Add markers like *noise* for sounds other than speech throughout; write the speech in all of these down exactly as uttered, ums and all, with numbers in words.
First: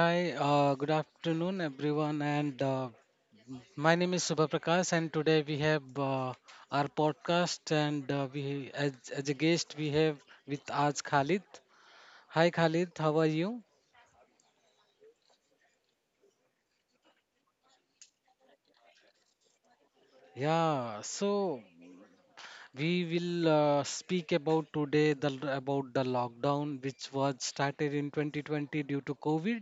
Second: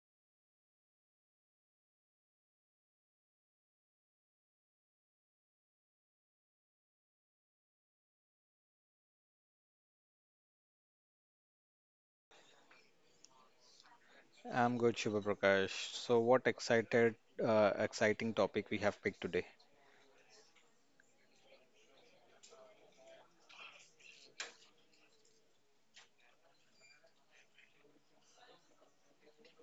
Hi, uh, good afternoon, everyone. And uh, my name is Subha Prakash, and today we have uh, our podcast. And uh, we, as, as a guest, we have with us Khalid. Hi, Khalid. How are you? I'm good, Shubha Prakash. So, what excited, uh, exciting topic we have picked today? Yeah. So we will uh, speak about today the about the lockdown, which was started in twenty twenty due to COVID.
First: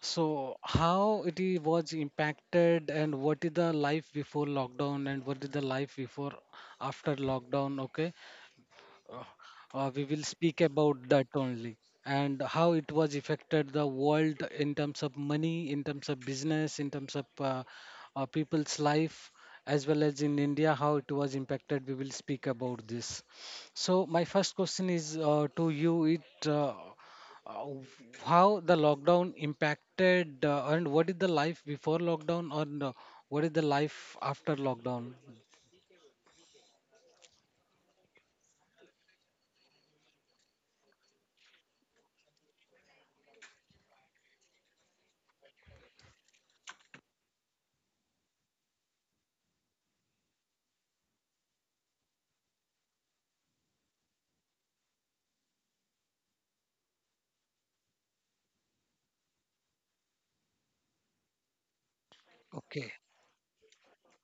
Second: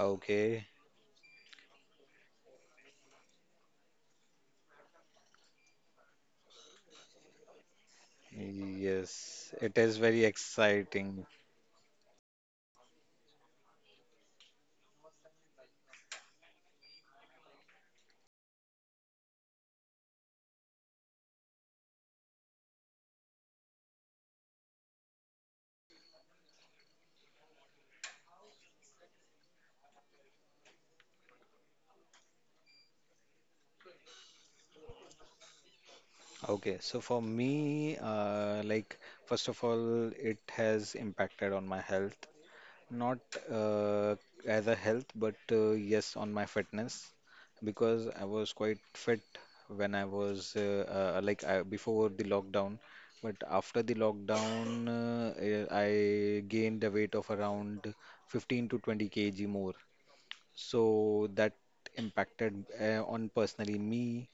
So, how it i- was impacted, and what is the life before lockdown, and what is the life before after lockdown? Okay, uh, yes, it uh, we is will very speak about that exciting. only, and how it was affected the world in terms of money, in terms of business, in terms of uh, uh, people's life, as well as in India, how it was impacted. We will speak about this. So my first question is uh, to you. It uh, uh, how the lockdown impacted uh, and what is the life before lockdown, or uh, what is the life after lockdown? Okay, so for me, uh, like first of all, it has impacted on my health. Not uh, as a health, but uh, yes, on my fitness, because I was quite fit when I was uh, uh, like I, before the lockdown. But after the lockdown, uh, eh, I gained a weight of around fifteen to twenty k g more. So that impacted Okay. uh, on personally me,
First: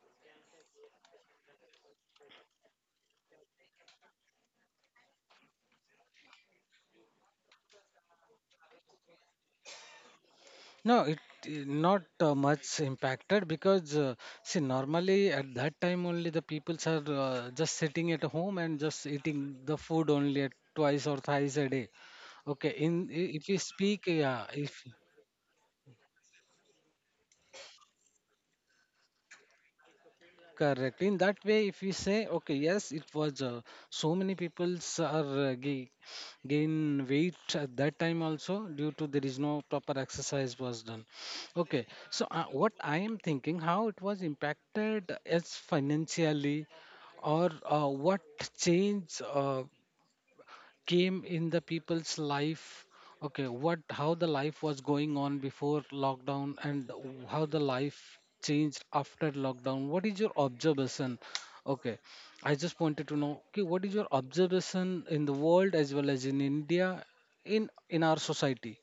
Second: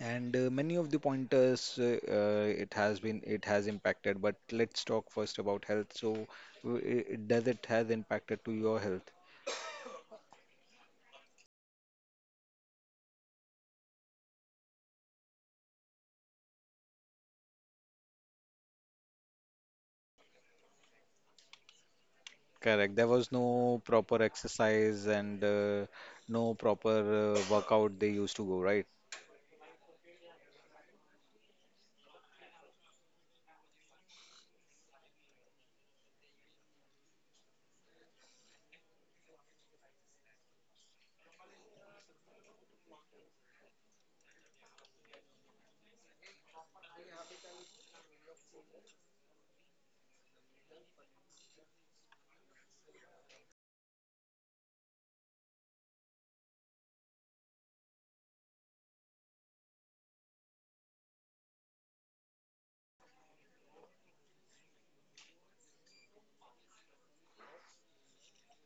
and uh, many of the pointers uh, uh, it has been it has impacted, but let's talk first about health. So, w- i- does it has impacted to your health? No, it it not uh, much impacted, because uh, see, normally at that time only the peoples are uh, just sitting at home and just eating the food only at twice or thrice a day. Okay, in Correct. There i- was if we no speak, proper yeah, if exercise and uh, no proper uh, workout they used to go, right? correct. In that way, if we say, okay, yes, it was uh, so many people's are uh, ga- gain weight at that time also, due to there is no proper exercise was done. Okay, so uh, what I am thinking, how it was impacted as financially, or uh, what change? Uh, came in the people's life. Okay, what, how the life was going on before lockdown, and how the life changed after lockdown? What is your observation? Okay, I just wanted to know, okay, what is your observation in the world, as well as in India, in in our society?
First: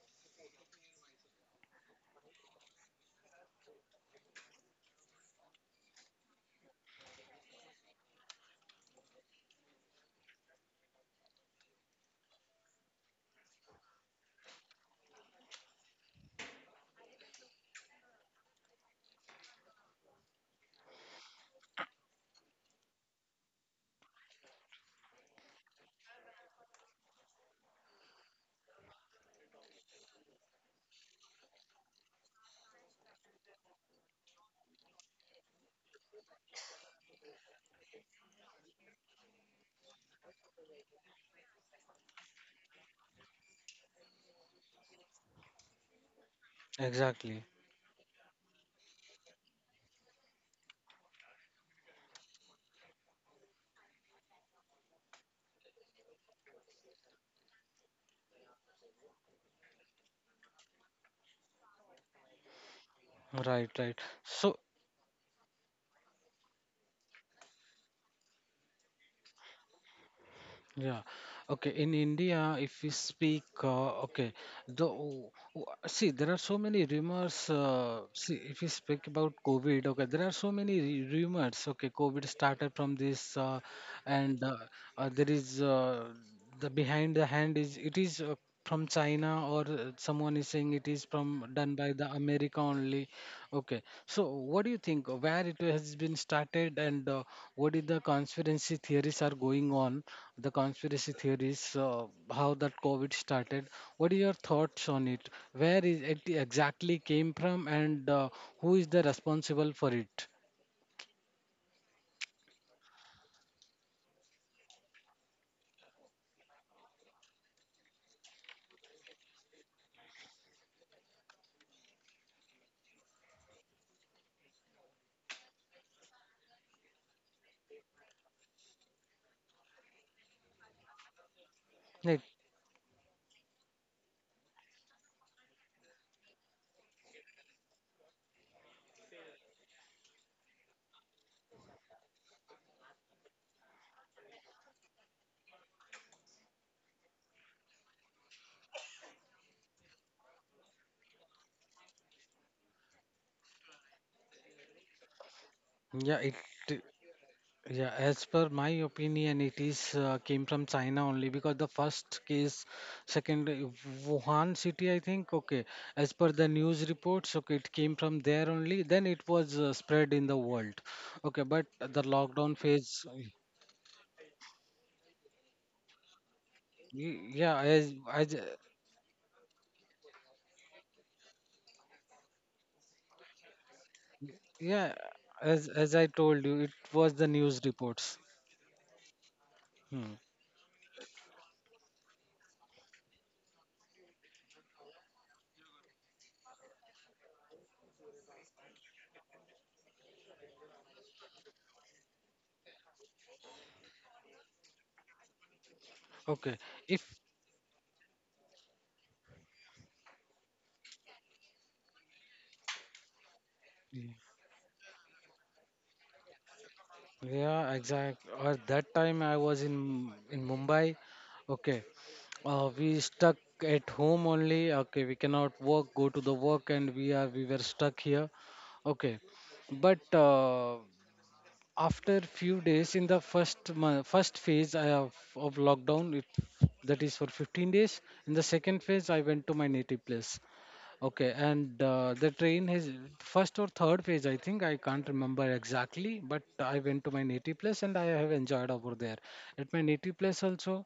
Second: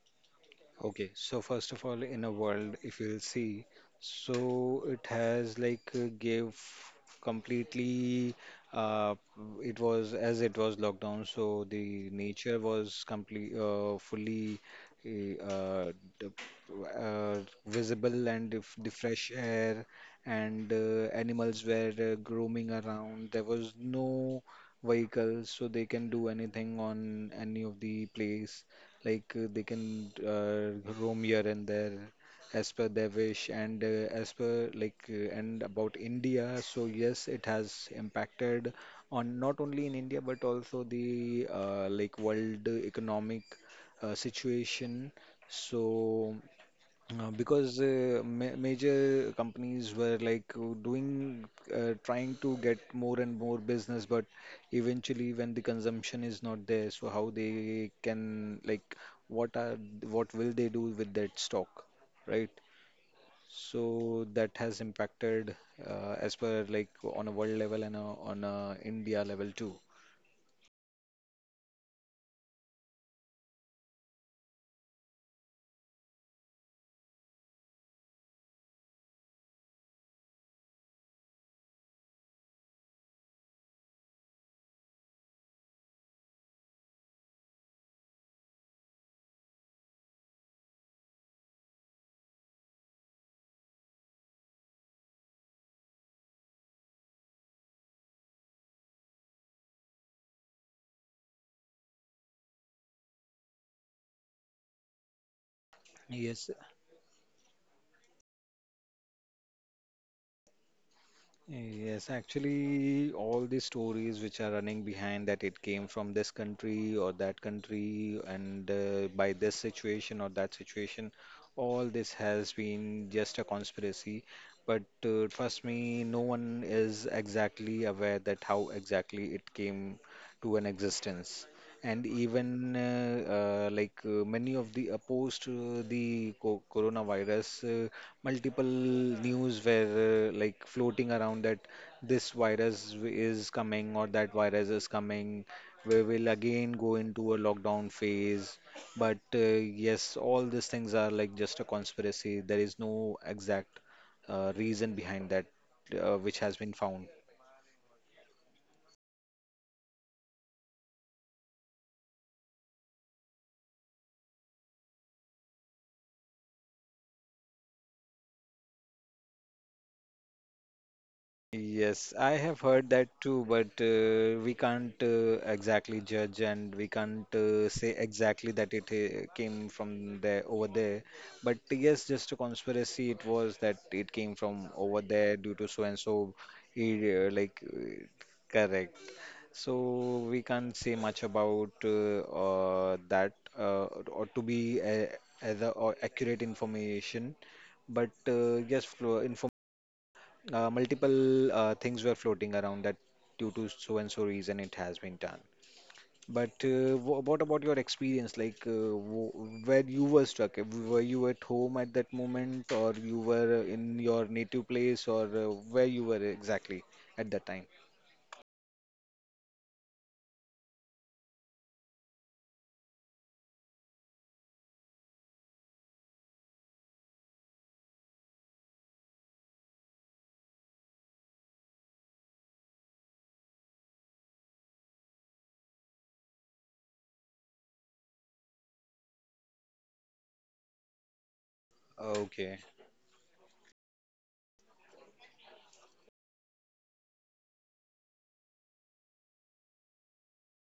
Okay, so first of all, in a world, if you'll see, so it has like uh, gave completely, uh it was, as it was lockdown, so the nature was complete uh fully uh, uh, d- uh visible, and if the fresh air and uh, animals were uh, roaming around. There was no vehicles, so they can do anything on any of the place, like uh, they can uh, roam here and there as per their wish, and uh, as per like uh, and about India. So yes, it has impacted, on not only in India but also the uh, like world economic uh, situation. So. Uh, exactly. because uh, ma major companies were like uh, doing uh, trying to get more and more business, but eventually when the consumption is not there, so how they can, like what are, what will they do with that stock, right? Right, So right. that So has impacted uh, as per like on a world level and uh on a India level too. yeah. Okay. In India, if we speak, uh, okay, the w- w- see, there are so many rumors. Uh, see, if we speak about COVID, okay, there are so many re- rumors. Okay, COVID started from this, uh, and uh, uh, there is uh, the behind the hand is it is uh, from China, or uh, someone is saying it is from done by the America only. Okay, so what do you think? uh, Where it has been started, and uh, what is the conspiracy theories are going on? The conspiracy theories, uh, how that COVID started. What are your thoughts on it? Where is it Yes. exactly came from, and uh, who is the responsible for it? Yes, actually, all the stories which are running behind that it came from this country or that country, and uh, by this situation or that situation, all this has been just a conspiracy. But uh, trust me, no one is exactly aware that how exactly it came to an existence. And Like, even uh, uh, like uh, many of the opposed to the co coronavirus. Uh, multiple news were uh, like floating around that this virus w- is coming or that virus is coming. We will again go into a lockdown phase. But uh, yes, all these things are like just a conspiracy. There is no exact uh, reason behind that uh, yeah, which it. has been found. Yeah, as per my opinion, it is uh, came from China only, because the first case, second uh, Wuhan city, I think. Okay, as per the news reports, okay, it came from there only. Then it was uh, spread in the world. Okay, but the Yes, I have lockdown heard that phase, too, but uh, we can't uh, exactly judge, and we y- can't yeah, uh, say as as exactly that it uh, came from there over there. But yes, just a conspiracy it was that it came from yeah, over there due as to so as and I so. told you, it It, was the uh, like news uh, reports. correct. So Hmm. we can't say much about uh, uh, that uh, or to be uh, as a, or accurate information. But uh, yes, flo- information. Uh, multiple uh, things were floating around that due to so and so reason it has been done. But Okay, uh, if wha what about your experience? Like, uh, w where you were stuck? Uh, Were you at home at that moment, or you were in your native place, or uh, where you were exactly at that time? yeah, exact. Or that time I was in in Mumbai. Okay, uh, we stuck at home only. Okay, we cannot work, go to the work, and we are we were stuck here. Okay, but uh, after few days in the first month, first phase I have of lockdown, it, that is for fifteen days. In the second phase, I went to my native place. Okay, and uh, the train Okay. is first or third page, I think. I can't remember exactly, but I went to my native place and I have enjoyed over there. At my native place also,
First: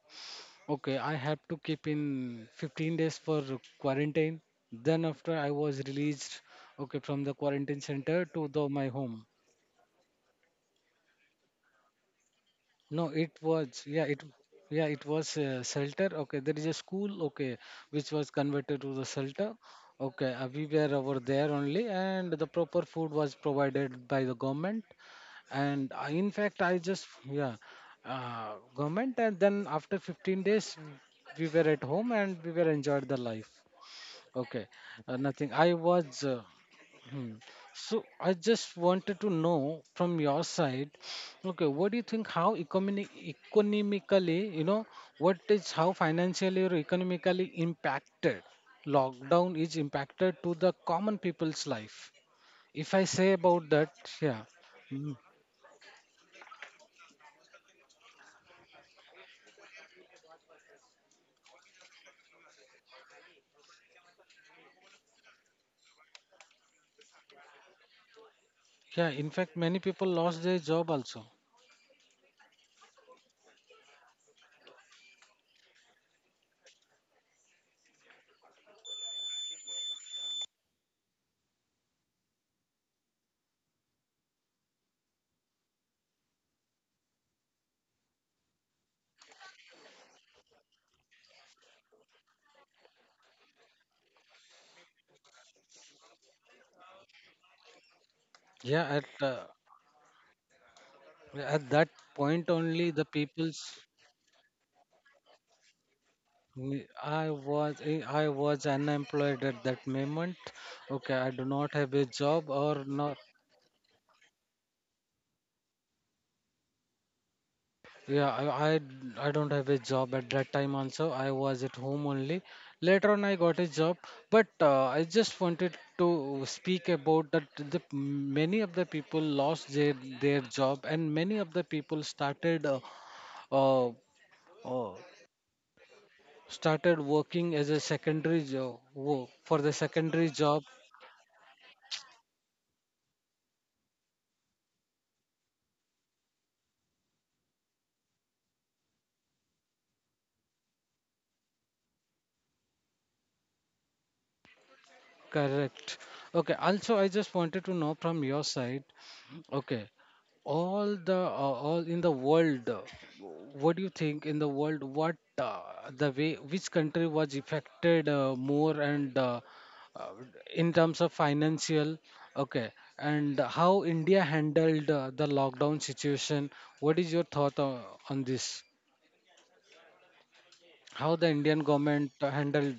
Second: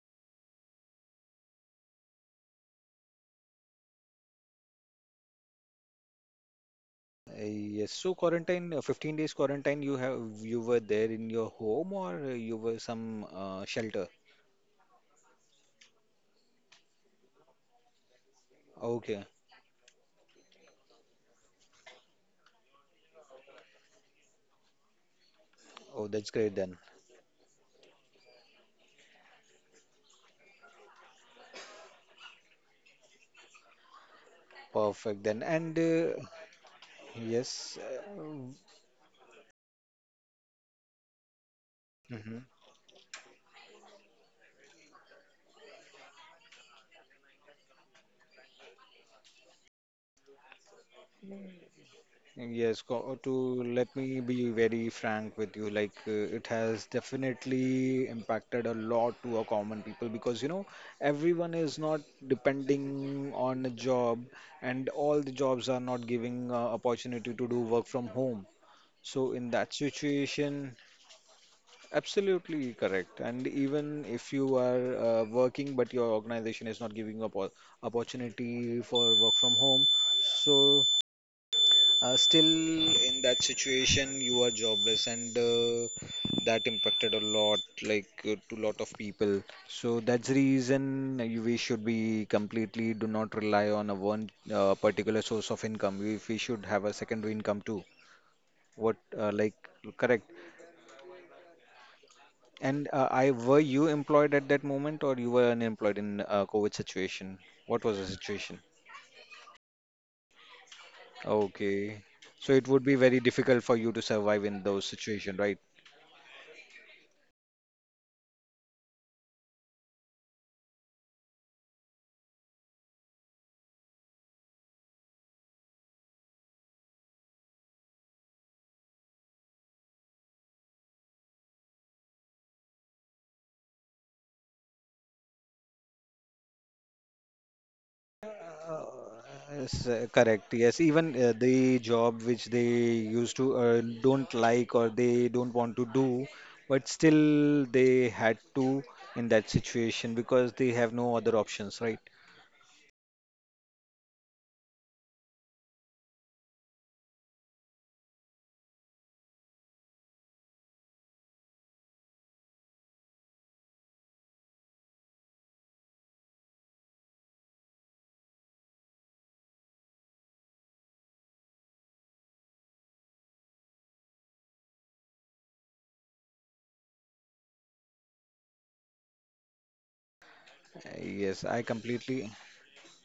okay, I have to keep in fifteen days for quarantine. Then after I was released, okay, from the Uh, quarantine yes. So center to quarantine, the uh, my fifteen home. days quarantine. You have you were there in your home, or uh, you were No, some it uh, was shelter? yeah it yeah it was uh, shelter. Okay, there is a school. Okay, which was converted to the Okay. shelter. Okay, uh, we were over there only, and the proper food was provided by the government. And Oh, I, that's in great fact, then. I just yeah, uh, government. And then after fifteen days, we were at home and we were enjoyed the life. Okay, uh, Perfect then. nothing. I And uh, was uh, hmm. Yes, uh, So I hmm, just wanted to know from your side, okay, what do you think how economic economically, you know, what is how financially or economically impacted lockdown is impacted to the common people's life? yes. If I co- To say about let that, me be yeah. very Mm. frank with you, like uh, it has definitely impacted a lot to a common people, because you know, everyone is not depending on a job, and all the jobs are not giving uh, opportunity to do work from home. So Yeah, in in that fact, many people lost situation, their job also. absolutely correct. And even if you are uh, working, but your organization is not giving up opportunity for work from home, so. Uh, still in that situation, you are jobless, and uh, that impacted a lot, like uh, to lot of people. So that's the reason you- we should be completely do not rely on a one uh, particular source of income. We, we should have a secondary income too. What Yeah, at uh, like uh, correct? at that point And only uh, the I, were people's. you employed at that moment, or you were unemployed in uh, COVID Me- situation? I What was was the eh, I situation? was unemployed at that moment. Okay, I do not Okay, have a so job it would be or very not. difficult for you to survive in those situation, right? Yeah, I, I I don't have a job at that time also. I was at home only. Later on, I got a job, but uh, I just wanted to speak about that. The many of the people lost their their job, and many of the people started uh, uh, uh, started working as a secondary Uh, job yes, for the uh, correct. secondary Yes, job. even uh, the job which they used to uh, don't like or they don't want to do, but still they had to in that situation because they have no other options, right? Correct. Okay. Also, I just wanted to know from your side. Okay, all the uh, all in the world, uh, what do you think in the world? What uh, the way which country was affected uh, more, and uh, uh, in terms of financial? Okay, and how India handled uh, the lockdown situation? What is your thought on, on this? Uh, How Yes, the I Indian completely. government uh, handled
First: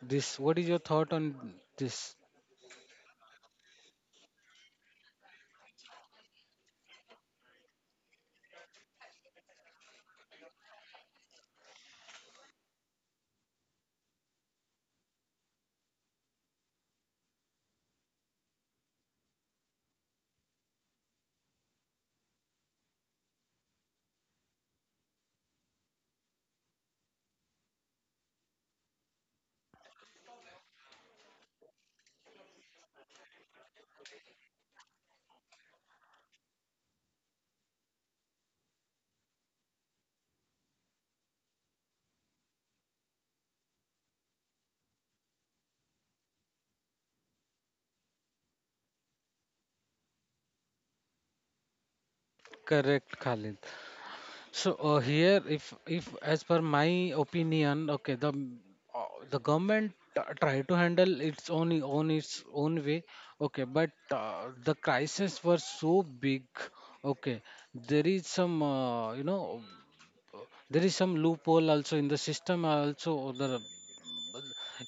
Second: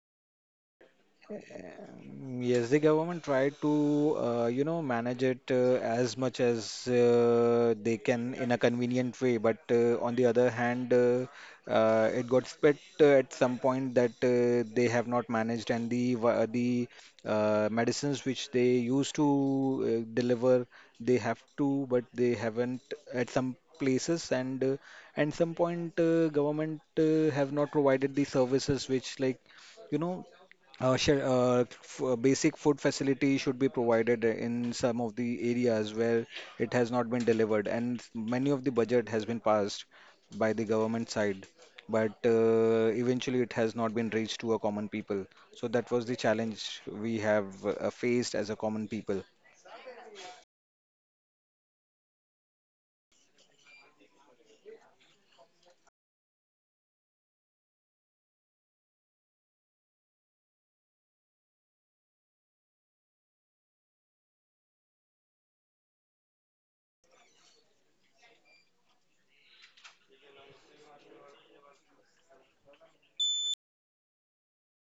this? What is your thought on this? Um, Yes, the government tried to, uh, you know, manage it uh, as much as uh, they can in a convenient way. But uh, on the other hand, uh, uh, it got split uh, at some point that uh, they have not managed, and the wa- the uh, medicines which they used to uh, deliver, they have to, but they haven't at some places, and uh, and some point uh, government uh, have not provided the services which like you know uh, sure. Uh, f- uh, basic food facility should be provided in some of the areas where it has not been delivered, and many of the budget has been passed by the government side, but uh, eventually it has not been reached to a common people. So that was the challenge we have uh, faced as a common people. Correct, Khalid. So uh, here, if if as per my opinion, okay, the m- uh, the government t- try to handle its own own its own way, okay, but uh, the crisis were so big, okay. There is some uh, you know, uh, there is some loophole also in the system also, or the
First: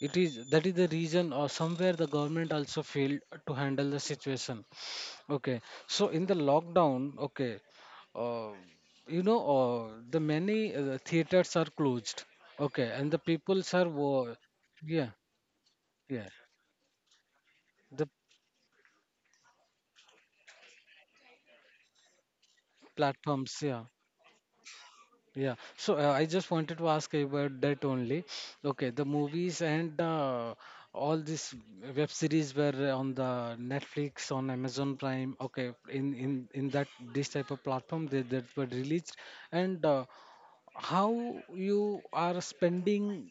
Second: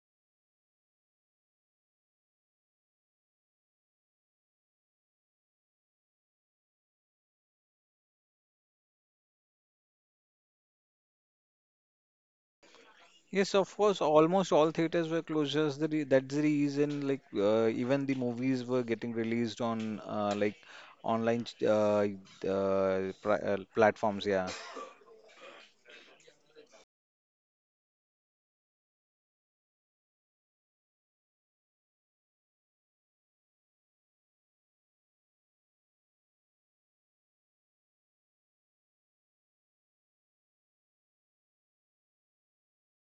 it is that is the reason, or somewhere the government also failed to handle the situation. Okay, so in the lockdown, okay, uh, you know, uh, the many uh, theaters are closed, okay, and the Yes, peoples are, of course, wo- almost all yeah, theaters were closures. The re yeah, that's the reason, like, uh, the even the movies were getting released on, uh, like, online ch- uh, uh, pri- platforms, uh, yeah, platforms. Yeah. yeah. So uh, I just wanted to ask about that only. Okay, the movies and uh, all these web series were on the Netflix, on Amazon Prime, okay, in in in that this type of platform they that were released, and uh, how you are spending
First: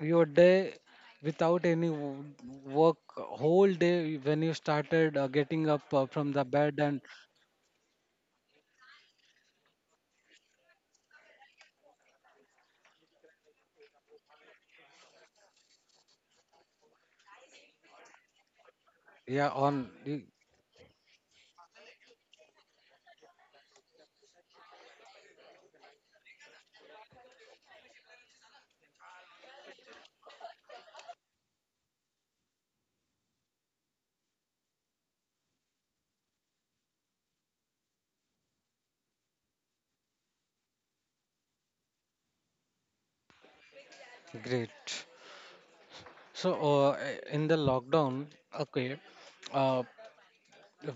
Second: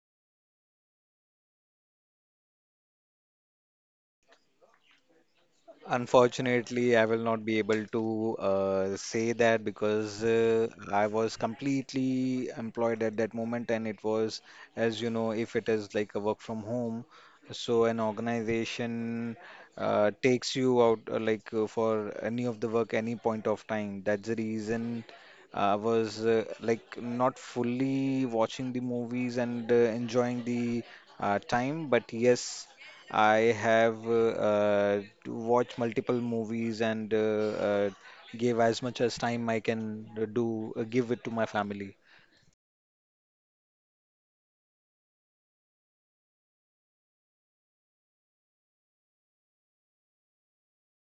your day without any w- work whole day when you started uh, getting up uh, from the bed and Unfortunately, I will not be able to uh, say that, because uh, I was completely employed at that moment, and it was, as you know, if it is like a work from home, so an organization yeah on uh, y- takes you out uh, like uh, for any of the work, any point of time. That's the reason I was uh, like not fully watching the movies and uh, enjoying the uh, time, but yes. I have uh, uh, watched multiple movies and uh, uh, gave as much as time I can do, uh, give it to my family. great. So uh, in the lockdown, okay, uh,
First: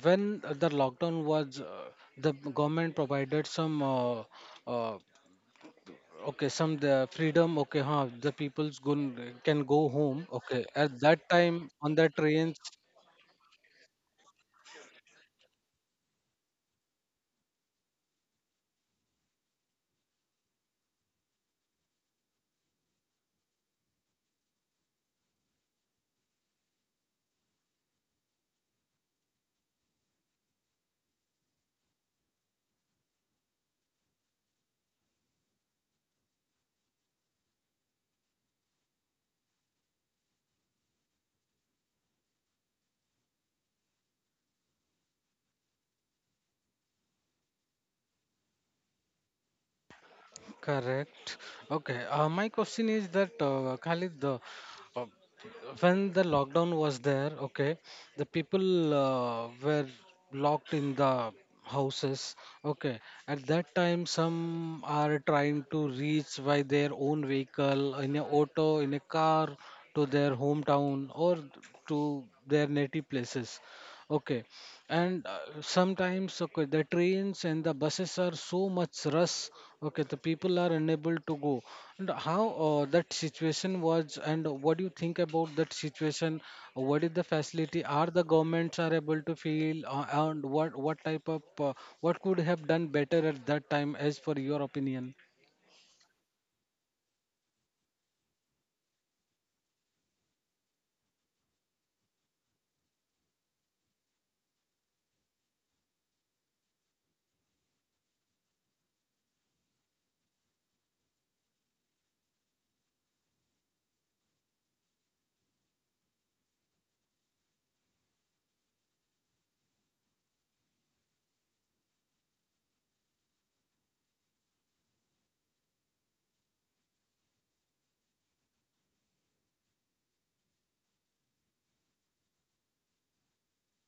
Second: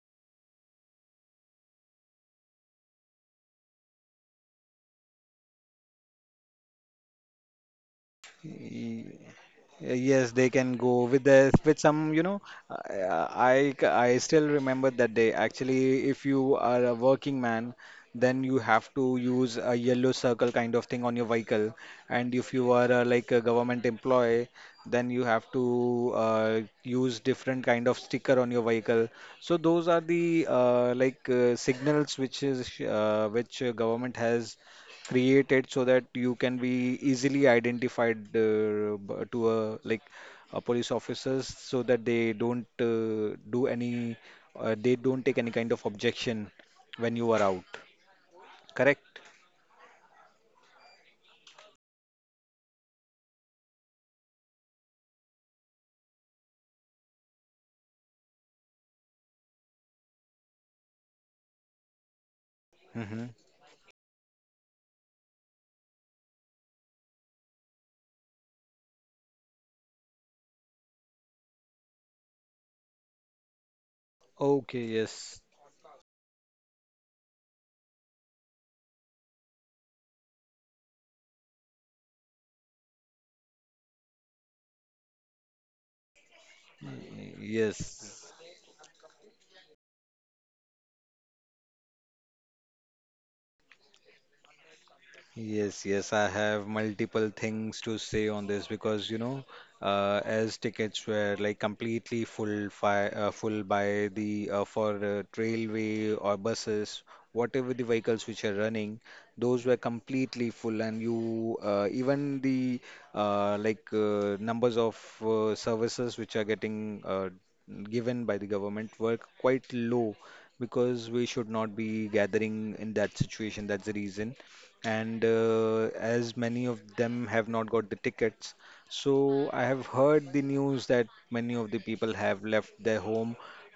when the lockdown was uh, the government provided some uh, uh, okay, some the freedom, okay, huh, the people's Y- gon- can go home, Yes, they okay, can at go with that the time with on the some, you know, trains. I I I still remember that day. Actually, if you are a working man, then you have to use a yellow circle kind of thing on your vehicle, and if you are uh, like a government employee, then you have to uh, use different kind of sticker on your vehicle. So those are the uh, like uh, signals which is uh, which uh, government has created so that you can be easily identified uh, b- to a like a police officers, so that they don't uh, do any uh, they don't take any kind of objection when you are out, correct. Correct. Okay. Uh, my question is that uh, Khalid, the uh, when the lockdown was there, okay, the people uh, were locked in the houses. Okay. Hmm. At that time, some are trying to reach by their own vehicle, in a auto, in a car, to their hometown or to their native places. Okay, Okay, and uh, yes, sometimes, okay, the trains and the buses are so much rush, okay, the people are unable to go. And how uh, that situation was, and what do you think about that situation? What is the facility are the yes. governments are able to feel, uh, and what what type of uh, what could have done better at that time as for your opinion? Yes, yes, I have multiple things to say on this, because you know, uh, as tickets were like completely full fi uh, full by the uh, for uh, railway or buses, whatever the vehicles which are running, those were completely full, and you uh, even the uh, like uh, numbers of uh, services which are getting uh, given by the government were quite low, because we should not be gathering in that situation. That's the reason. And uh, as many of them have not got the tickets, so I have heard the news that many of the people have left their home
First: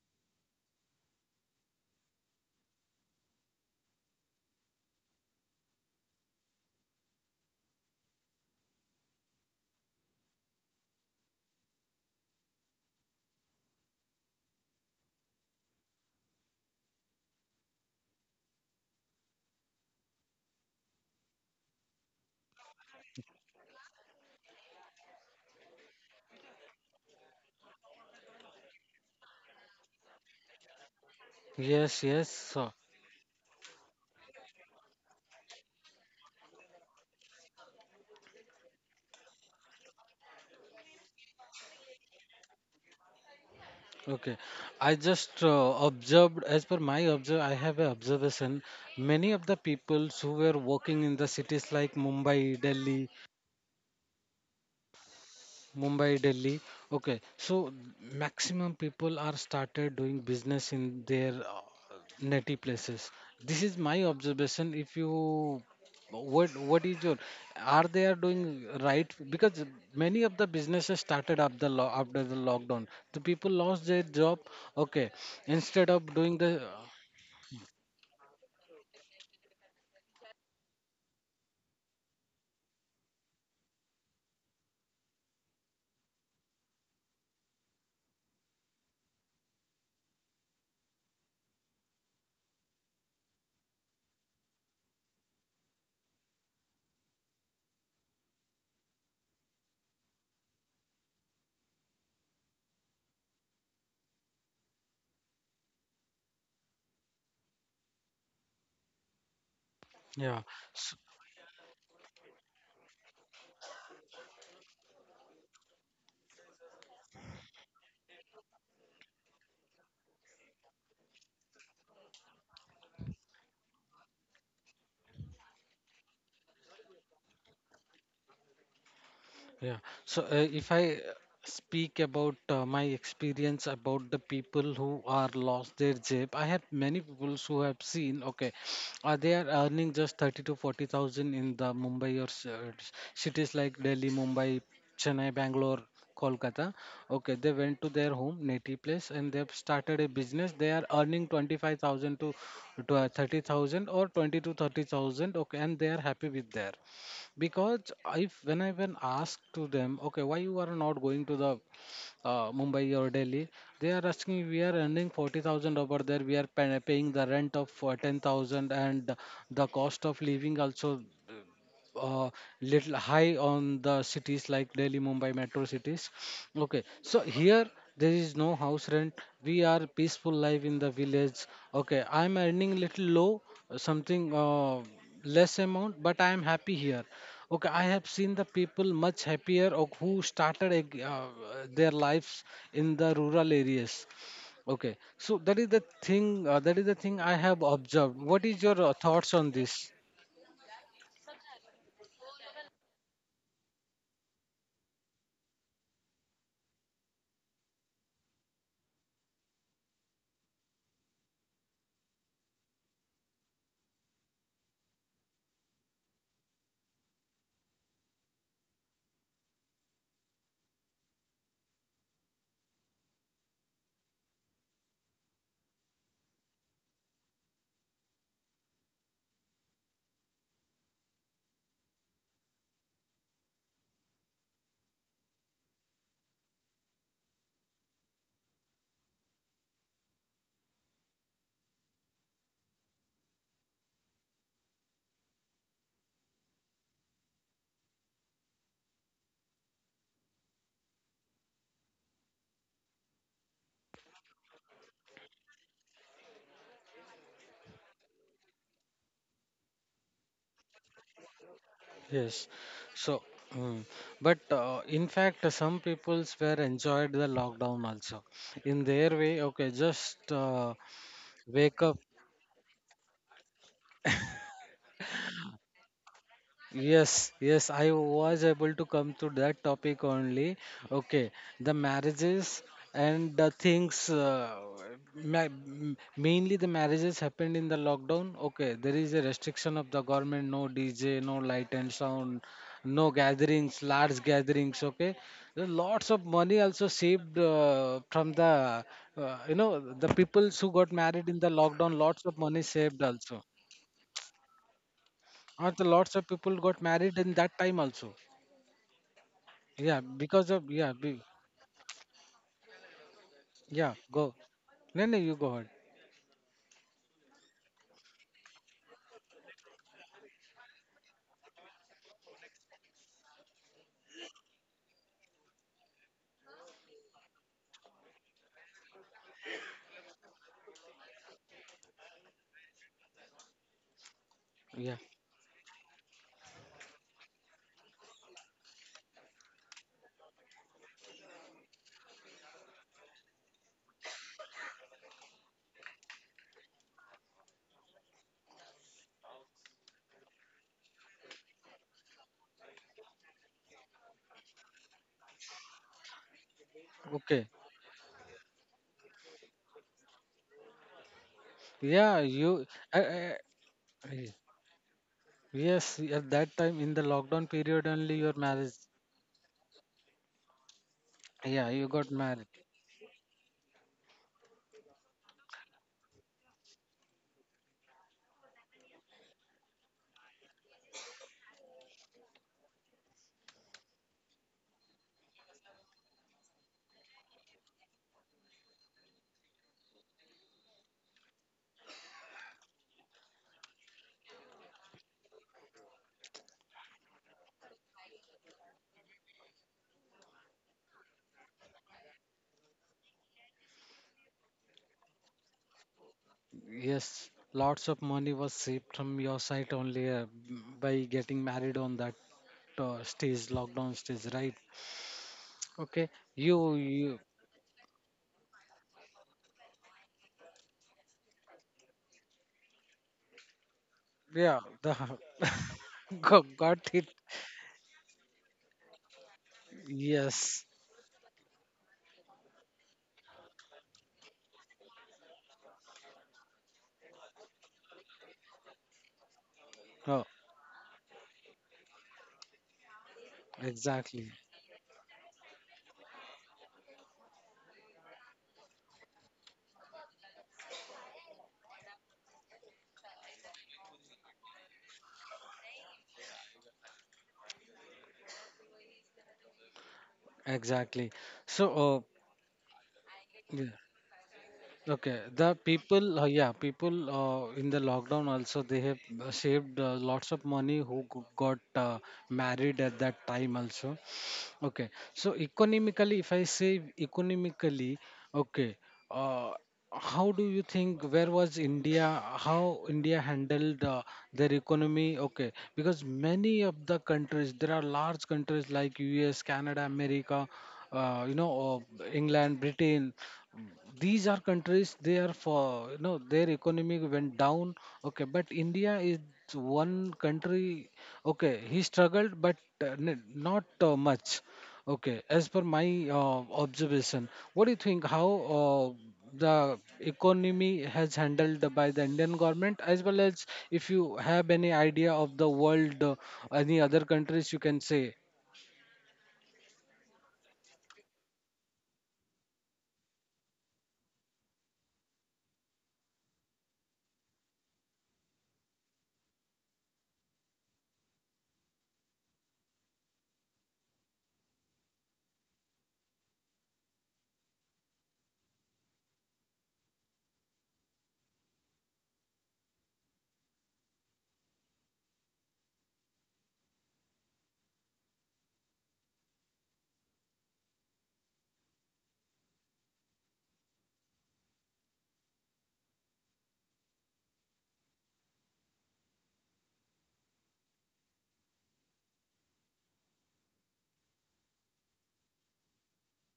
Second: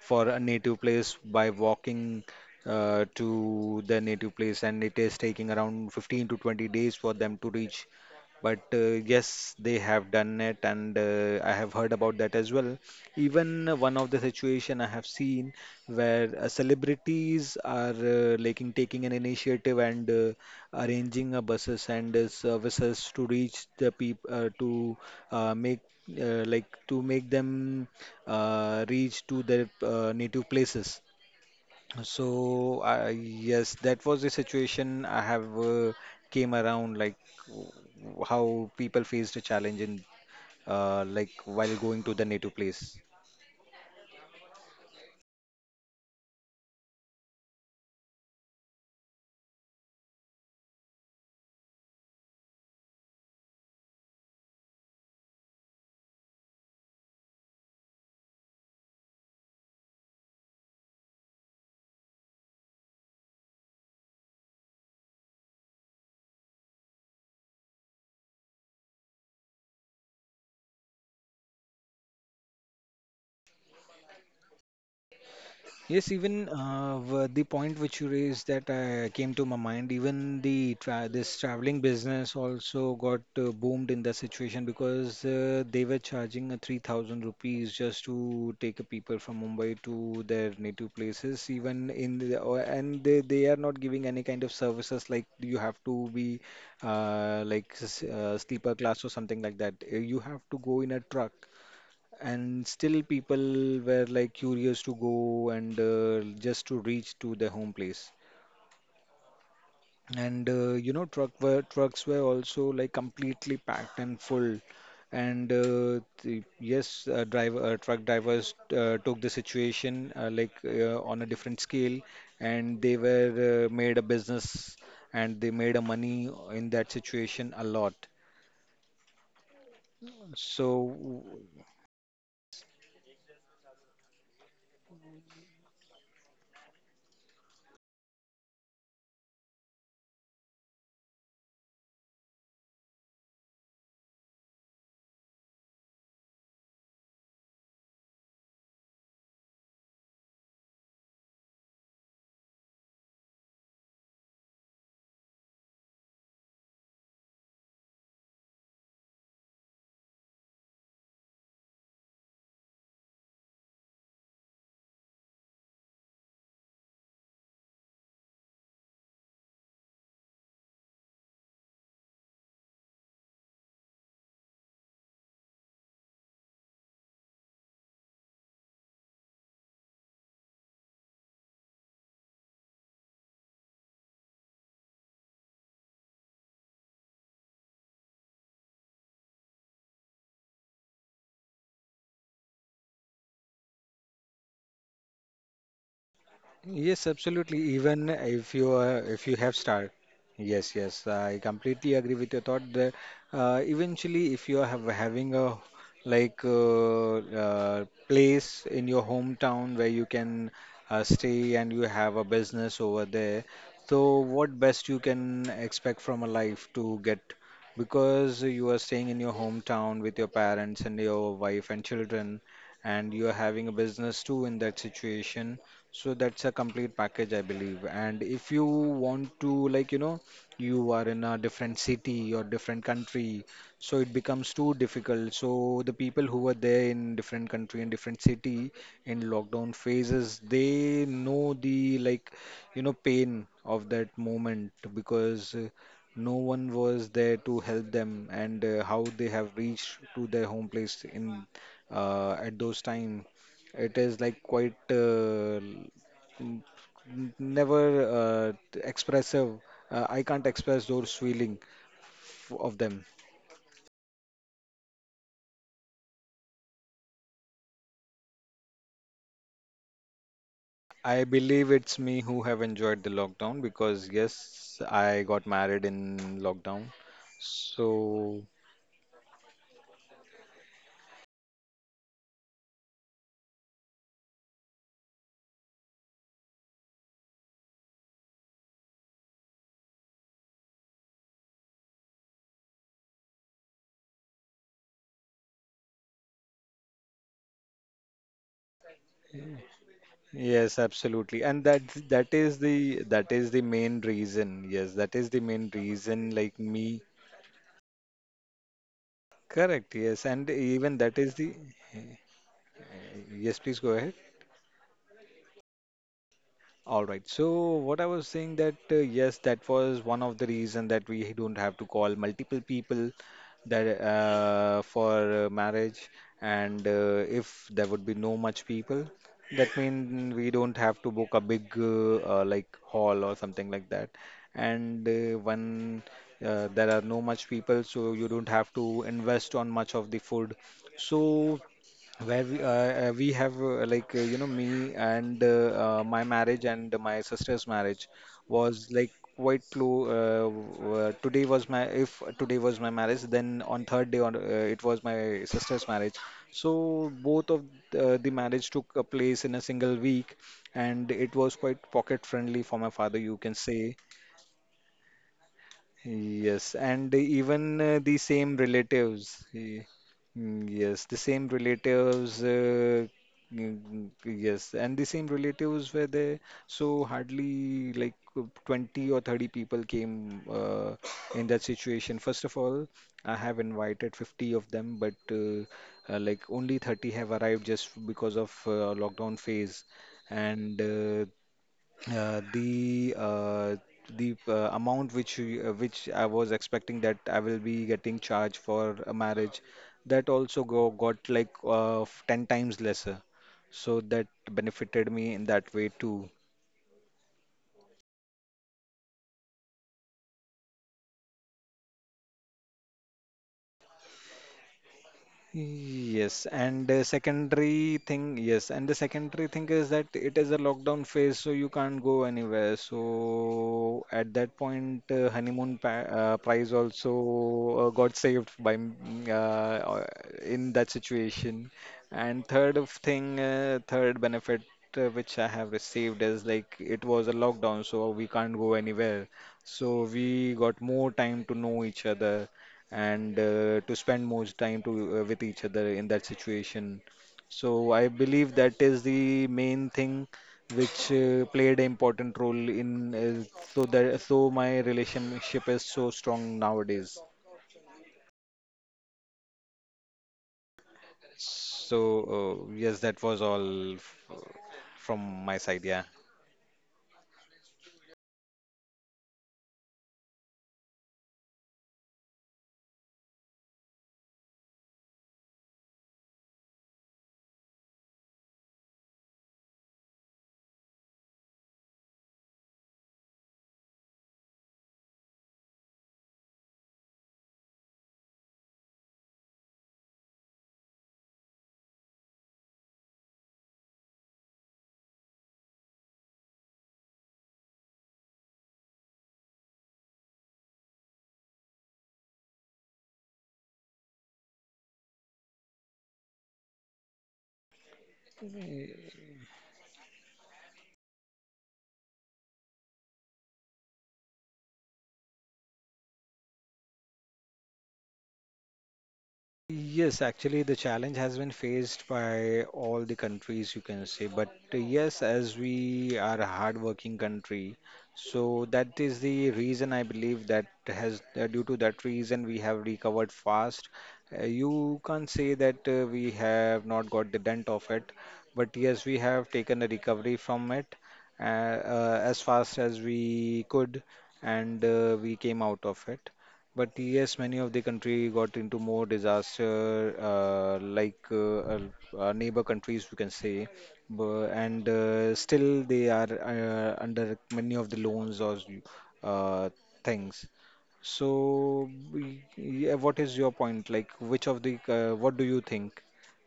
for a native place by walking uh, to their native place, and it is taking around fifteen to twenty days for them to reach, but uh, yes, they have done it, and uh, I have heard about that as well. Even uh, one of the situation I have seen where uh, celebrities are uh, like in taking an initiative and uh, arranging uh, buses and uh, services to reach the people uh, to uh, make uh, like to make them uh, reach to their uh, native places. Yes, yes. So uh, yes, that was the situation I have uh, came around, like w- how people faced a challenge in uh, like while going to the native place. Okay, I just uh, observed, as per my observe, I have an observation. Many of the peoples who were working in the cities like Mumbai, Delhi, Mumbai, Delhi. Okay, so maximum people are started doing business in their uh, natty places. This is my observation. If you what what is your are they are doing right, because many of the businesses started up the lo- after the lockdown, the people lost their job, okay, Yes, instead of even doing the uh, w- the point which you raised that uh, came to my mind, even the tra this traveling business also got uh, boomed in the situation, because uh, they were charging uh, three thousand rupees just to take a people from Mumbai to their native places, even in the, or- and they, they are not giving any kind of services, like you have to be uh, like s- uh, sleeper class or something like that. Uh, You have to go in a truck, and still people were like curious to go and uh, just to reach to their home place. And yeah. uh, you know, truck were trucks were also like completely packed and full. And uh, the, yes, uh, driver uh, Truck drivers uh, took the situation uh, like uh, on a different scale, and they were uh, made a business, and they made a money in that situation a lot. Yeah. So uh, if I So uh, speak about uh, my experience about the people who are lost their job, I have many people who have seen, okay, uh, they are earning just thirty to forty thousand in the Mumbai or s- uh, s- cities like Delhi, Mumbai, Chennai, Bangalore, Kolkata. Okay, they went to their home, native place, and they've started a business. They are earning twenty-five thousand to to, uh, thirty thousand or twenty to thirty thousand. Okay, and they are happy with there, because if when I when asked to them, okay, why you are not going to the uh, Mumbai or Delhi, they are asking we are earning forty thousand over there, we are pay, paying the rent of uh, ten thousand, and the cost of living also uh, little high on the cities like Delhi, Mumbai metro cities. Okay, so here there is no house rent. We are peaceful life in the village. Okay, I'm earning little low, uh, something uh, less amount, but I am happy here. Okay, I have seen the people much happier of who started ag- uh, their lives in the rural areas. Okay, so that is the thing. Uh, that is yes, the thing I absolutely. have Even observed. if What you is your uh, uh, if you thoughts have on start, this? yes, yes, I completely agree with your thought that uh, eventually, if you are have, having a like uh, uh, place in your hometown where you can uh, stay and you have a business over there, so what best you can expect from a life to get, because you are staying in your hometown with your parents and your wife and children, and you are having a business too in that situation, so that's a complete package, I believe. And if you want to, like, you know, you are in a different city or different country, so it becomes too difficult. So the people who were there in different country and different city in lockdown phases, they know the, like, you know, pain of that moment because uh, no one was there to help them, and uh, how they have reached to their home place in uh, at those time. It is like quite uh, n- n- never uh, t- expressive. Uh, I can't express those feeling f- Yes. of them. So, mm, but uh, in fact, uh, some peoples were enjoyed the lockdown also. In their way, okay, just uh, I believe wake it's up. me who have enjoyed the lockdown because yes, I got married in lockdown. Yes, yes, I So was able to come to that topic only. Okay, the marriages and the things, uh, ma- m- mainly the marriages happened in the lockdown. Okay, there is a restriction of the government, no D J, no light and sound, no gatherings, large gatherings. Okay, there are lots of money also saved uh, from the, uh, you know, the people who got yes, married in the absolutely, and lockdown, that lots of money that is saved the also. that is the main reason. Yes, that is the Aren't the main lots of reason. people Like got married me, in that time also? correct. Yeah, Yes, and because of yeah, even that be, is the yes. Please go Yeah. ahead. Go. No, no, you go ahead. All right. So what I was saying that uh, yes, that was one of the reason that we don't have to call multiple people, that uh, for uh, marriage, and uh, if there would be no much people, that means we don't have to book a big uh, uh, like hall or something like that. And Yeah. uh, when uh, there are no much people, so you don't have to invest on much of the food. So where we, uh, uh, we have uh, like uh, you know, me and uh, uh, my marriage and my sister's marriage was like quite close, uh, w- uh, today was my if today was my marriage, then on third day on uh, it was my sister's marriage. So both of Okay. uh, the marriage took a place in a single week, and it was Yeah, quite you. pocket Uh, friendly for uh, my father, you can y- say. yes, at that time in the Yes, lockdown and period even only uh, your the marriage. same relatives. y- mm, Yes, the same Yeah, you got relatives. married. Uh, mm, mm, yes, and the same relatives were there. So hardly like uh, twenty or thirty people came uh, in that situation. First of all, I have invited fifty of them, but uh, uh, like only thirty have arrived just because of uh, lockdown phase. And uh, uh, the uh, the uh, amount which we- uh, which I was expecting that I will be getting charged for a marriage, that also go, got like uh, f- ten times lesser. So that benefited me in that way too. Yes, lots of money was saved from your side only uh, by getting married on that uh, stage, lockdown stage, right? Okay. Yes, and You, the you. secondary thing, yes, and the secondary thing is that it is a lockdown phase, so you can't go anywhere. So at that Yeah. point, The uh, honeymoon pa uh, *laughs* got price got also it. uh, got saved by m- uh, or- in Yes. that situation. And third of thing, uh, third benefit uh, which I have received is like it was a lockdown, so we can't go anywhere. So Oh, we got more time to know each other, and uh, to spend exactly. most time to uh, with each other in that situation. So I believe that is the main thing which uh, played an important role in uh, so that so my relationship is so strong nowadays. Exactly. So, So, uh, yes, that was uh, yeah. all f- from Okay, my the side. Yeah. people, uh, yeah, people uh, in the lockdown also they have uh, saved uh, lots of money who g- got uh, married at that time also. Okay. So economically, if I say economically, okay, uh, how do you think where was India, how India handled uh, their economy? Okay, because many of the countries, there are large countries like U S, Canada, America, uh, you know, uh, England, Britain. These are countries, they are for, you know, their economy went down. Okay, but India is one country, okay, he struggled, but uh, n- not uh, much. Okay, as per my uh, observation, what do you think how uh, the economy has handled by the Indian government, as well as if you have any idea of the world, uh, any other countries you can say? Yes, actually, the challenge has been faced by all the countries, you can say. But uh, yes, as we are a hardworking country, so that is the reason I believe that has, uh, due to that reason, we have recovered fast. Uh, you can't say that uh, we have not got the dent of it, but yes, we have taken a recovery from it uh, uh, as fast as we could, and uh, we came out of it. But yes, many of the country got into more disaster, uh, like uh, uh, uh, neighbor countries, we can say, Bu- and uh, still they are uh, under many of the loans or uh, things. So, we- yeah, what is your point? Like, which of the, uh, what do you think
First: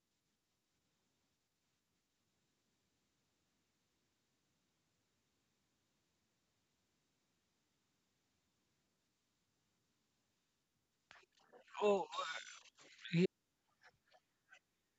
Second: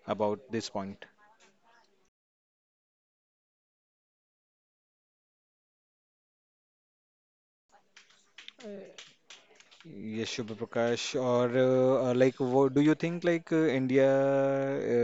about this point? Yes, Shubha Prakash. Or Oh, uh, uh, like, what, Do you think yeah, like uh, India,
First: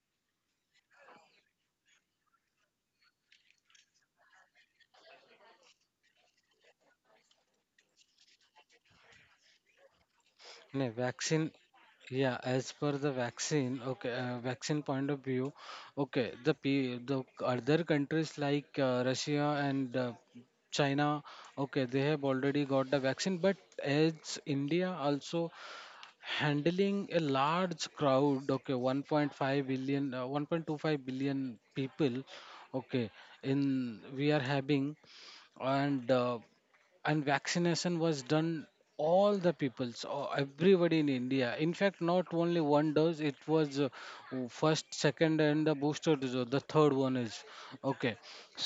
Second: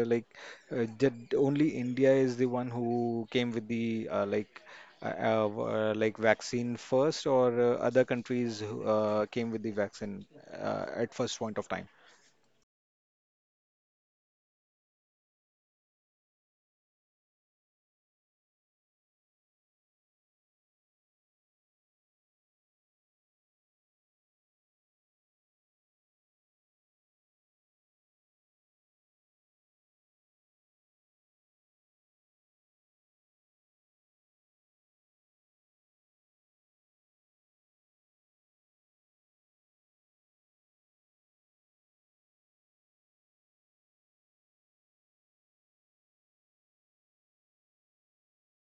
uh, like uh, did only India is the one who came with the uh, like uh, uh, v- uh, like vaccine first, or uh, other countries who uh, came with the vaccine uh, no, at first vaccine. point of time? Yeah, as per the vaccine, okay, uh, vaccine point of view, okay, the pe- the other countries like uh, Russia and uh, China, okay, they have already got the vaccine, but as India also handling a large crowd, okay, one point five billion uh, one point two five billion people, okay, in we are having. And uh, and vaccination was done, all the peoples or everybody in India, in fact not only one dose, it was uh, first, second and the booster dose or the third one is, okay,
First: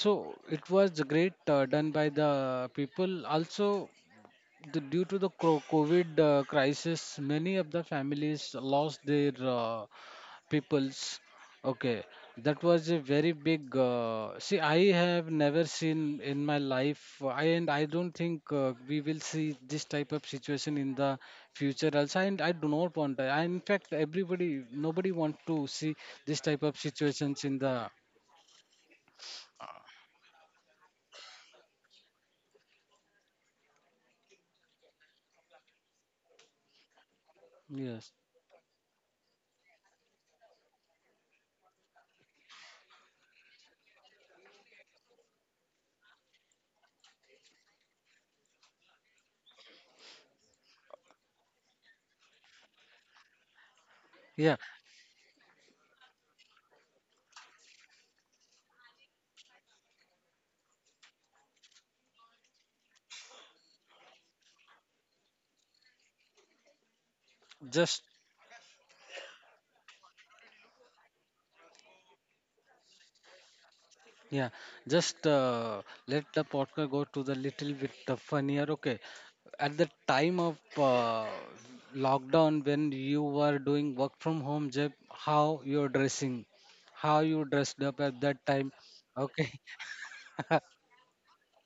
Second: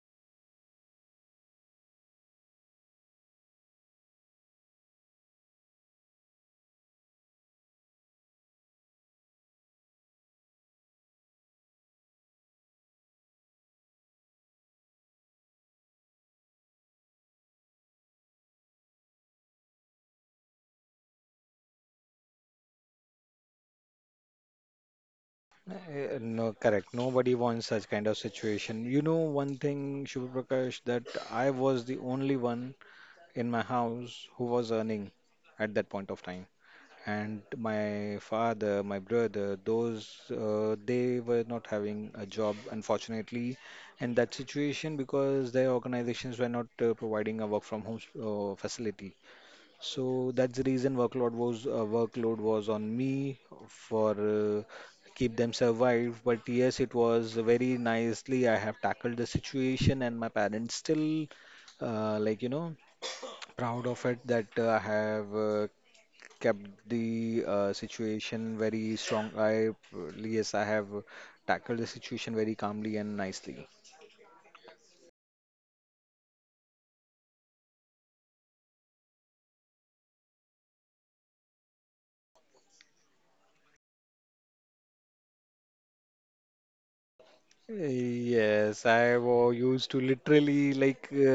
so it was great uh, done by the people also. The, due to the cro- COVID uh, crisis, many of the families lost their uh, peoples. Okay, that was a very big. Uh, see, I have never seen in my life, uh, I and I don't think uh, we will see this type of situation in the future. Also, and I do not want that. I, in fact, everybody, nobody want to see Uh, this No, type of correct. Nobody situations in wants the. such kind of situation. You know one thing, Shubha Prakash, that I was the only one in my house who was earning at that point of time, and Yes. my father, my brother, those uh, they were not having a job, unfortunately, in that situation because their organizations were not uh, providing a work from home uh, facility. So that's the reason workload was uh, workload was on me for Yeah, uh, keep them survived. But yes, it was very nicely I have tackled the situation, and my parents still uh, like, you know, proud of it that uh, I have uh, kept the uh, just. situation very strong. I uh, Yes, I have tackled the situation very calmly and nicely. Yeah, just uh, let the podcast go to the little bit uh, funnier. Okay, at the time of uh, lockdown when you were doing work from home, Jeb, how you're dressing, how you dressed up at that time. Yes, I Okay, was used to literally like uh,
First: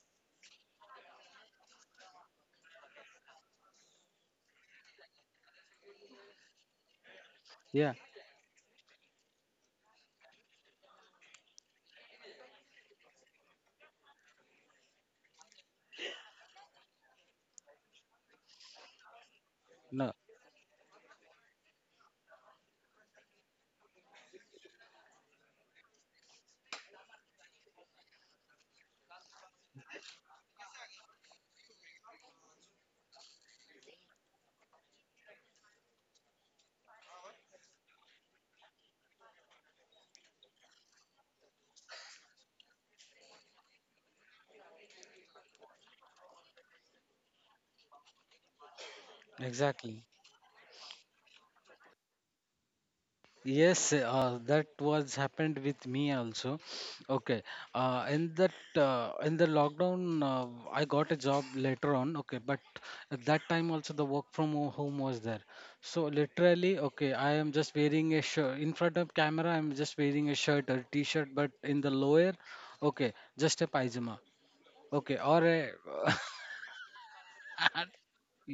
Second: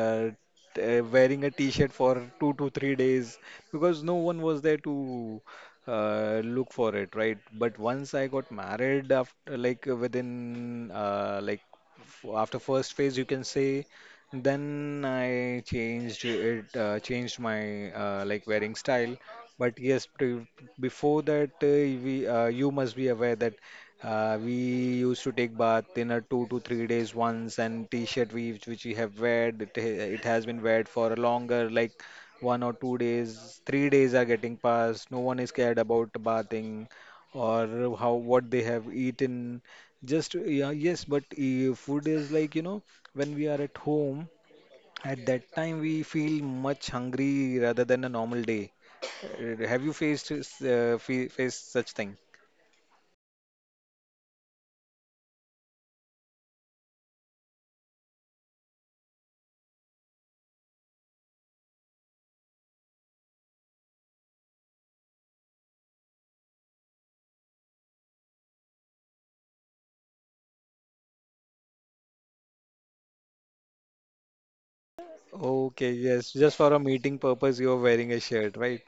uh, t- uh, wearing a t-shirt for two to three days because no one was there to uh, look for it, right? But *laughs* yeah, once I got married after like uh, within uh, like f- after first phase, you can say, then I changed it, uh, changed my uh, like wearing style. But yes, no, pre before that, uh, we uh, you must be aware that. Uh, we used to take bath in a two to three days once, and t-shirt we which we have weared it, ha- it has been weared for a longer like one or two days, three days are getting passed. No one is cared about bathing or how what they have eaten. Just yeah, yes, but uh, food is like, you know, when we are at home at that time, we feel much hungry rather than a normal day. Uh, Have you faced exactly. uh, fe- faced such thing? Yes, uh, that was happened with me also. Okay, uh, in that uh, in the lockdown, uh, I got a job later on. Okay, but at that time also the work from ho- home was there. So literally, okay, I am just wearing a shirt in front of camera. I'm just wearing a shirt or t-shirt, but in the lower, okay, just a pajama. Okay, or Okay, a yes, just *laughs* for a meeting purpose, you're wearing a shirt, right?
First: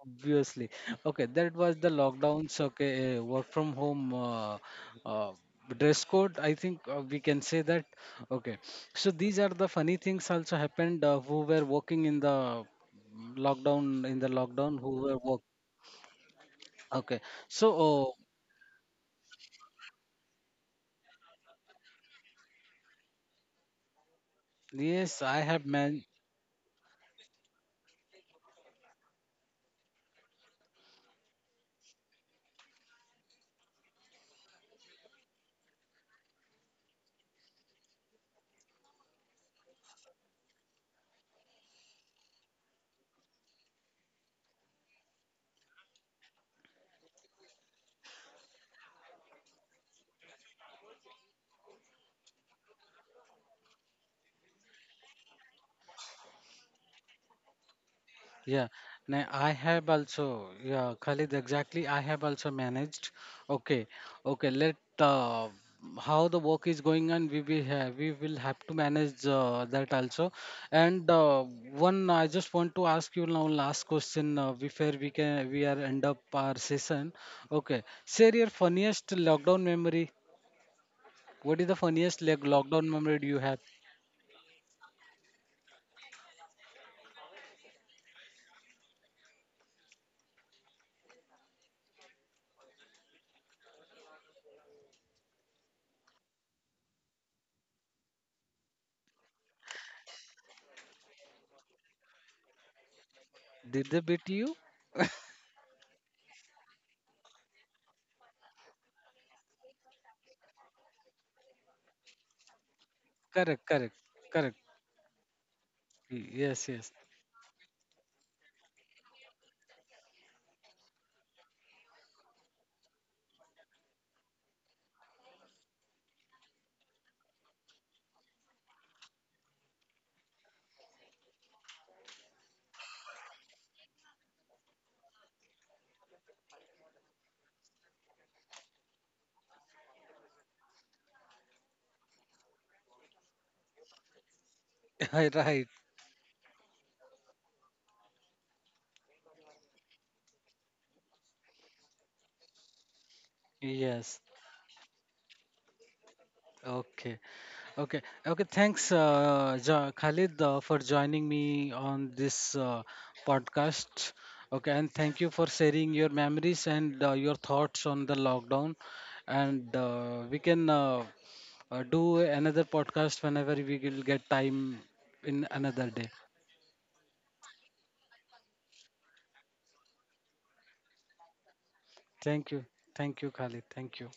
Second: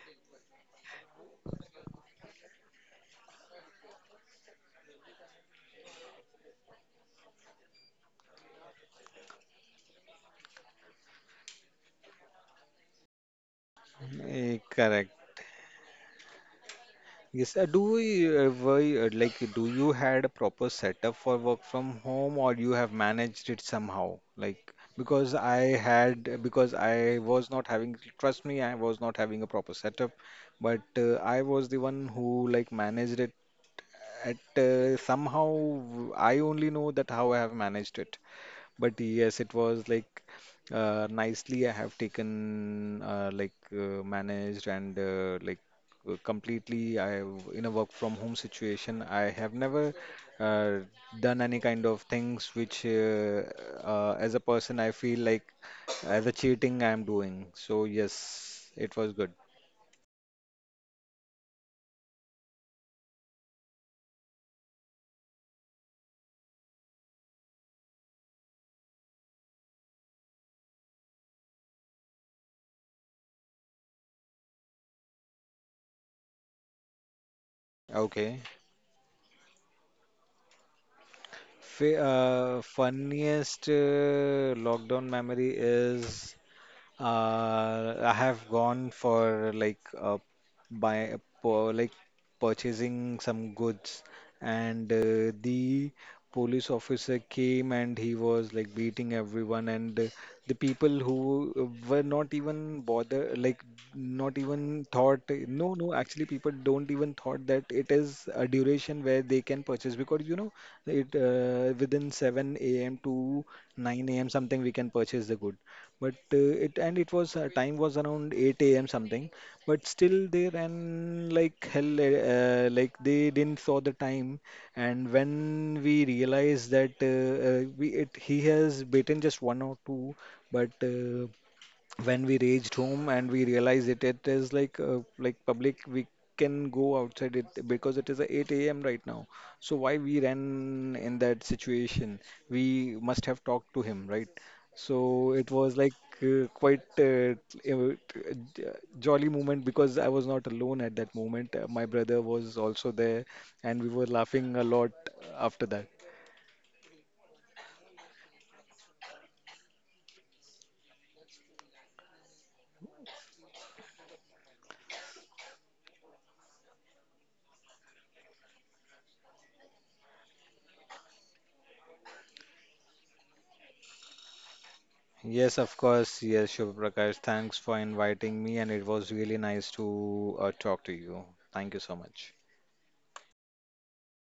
obviously. Okay, that was the lockdowns. Okay, uh, work from home uh, uh, dress code. I think uh, we can say that. Okay, so these are the funny things also happened uh, who were working in the lockdown, in the Eh, lockdown who correct. were work. Okay, Yes, uh, so do we, uh, uh, why, uh, like, do you had a proper setup for work from home, or you have managed it somehow? Like, yes, because I I have man. had, because I was not having, trust me, I was not having a proper setup, but uh, I was the one who like managed it. At uh, Somehow, I only know that how I have managed it. But yes, it was like uh, nicely I have taken uh, like uh, managed, and uh, like uh, completely I have- in a work from home situation. I have never uh, done any kind of things which uh, uh, as a person I feel like as a cheating I am doing. So Yeah, yes, it was now good. I have also, yeah, Khalid, exactly. I have also managed. Okay, okay, let uh, how the work is going on, we will have, we will have to manage uh, that also. And uh, one, I just want to ask you now last question uh, before we can we are end up our session. Okay, share Okay. your funniest lockdown memory. What is the Fa funniest like, uh, lockdown memory do you have? Funniest uh, lockdown memory is Uh, I have gone for like uh, buy po- like purchasing some goods, and uh, the police officer came and he was like beating everyone, and uh, the people who were not even bother Did like they beat you? not even thought. No, no, actually people don't even thought that it is a duration where they can purchase because, you know, it uh, within seven a m to Correct, correct, nine a m correct. something we can purchase the good. Y- but Yes, uh, yes. it and it was uh, time was around eight a m something, but still there and like hell, uh, uh, like they didn't saw the time, and when we realized that uh, uh, we it, he has beaten just one or two, but uh, when we reached home and we realized it, it is like uh, like public, we can go outside it because it is a eight a.m right now, so why we ran in that situation? We must have talked to him, right? *laughs* So it Right. was like uh, quite uh, uh, jolly moment because I was not alone at that moment. Uh, my brother was also there, and we were Yes. laughing a lot after that. Okay. Okay. Okay. Thanks, uh, jo- Khalid, uh, for joining me on this uh, podcast. Okay. And thank you for sharing your memories and uh, your thoughts on the lockdown. And uh, we can uh, uh, do another podcast whenever we will get time in Yes, of another day. course. Yes, Shubh Prakash. Thanks for inviting me, and it was really nice to uh, talk to you. Thank you so much. Thank you. Thank you, Khalid. Thank you.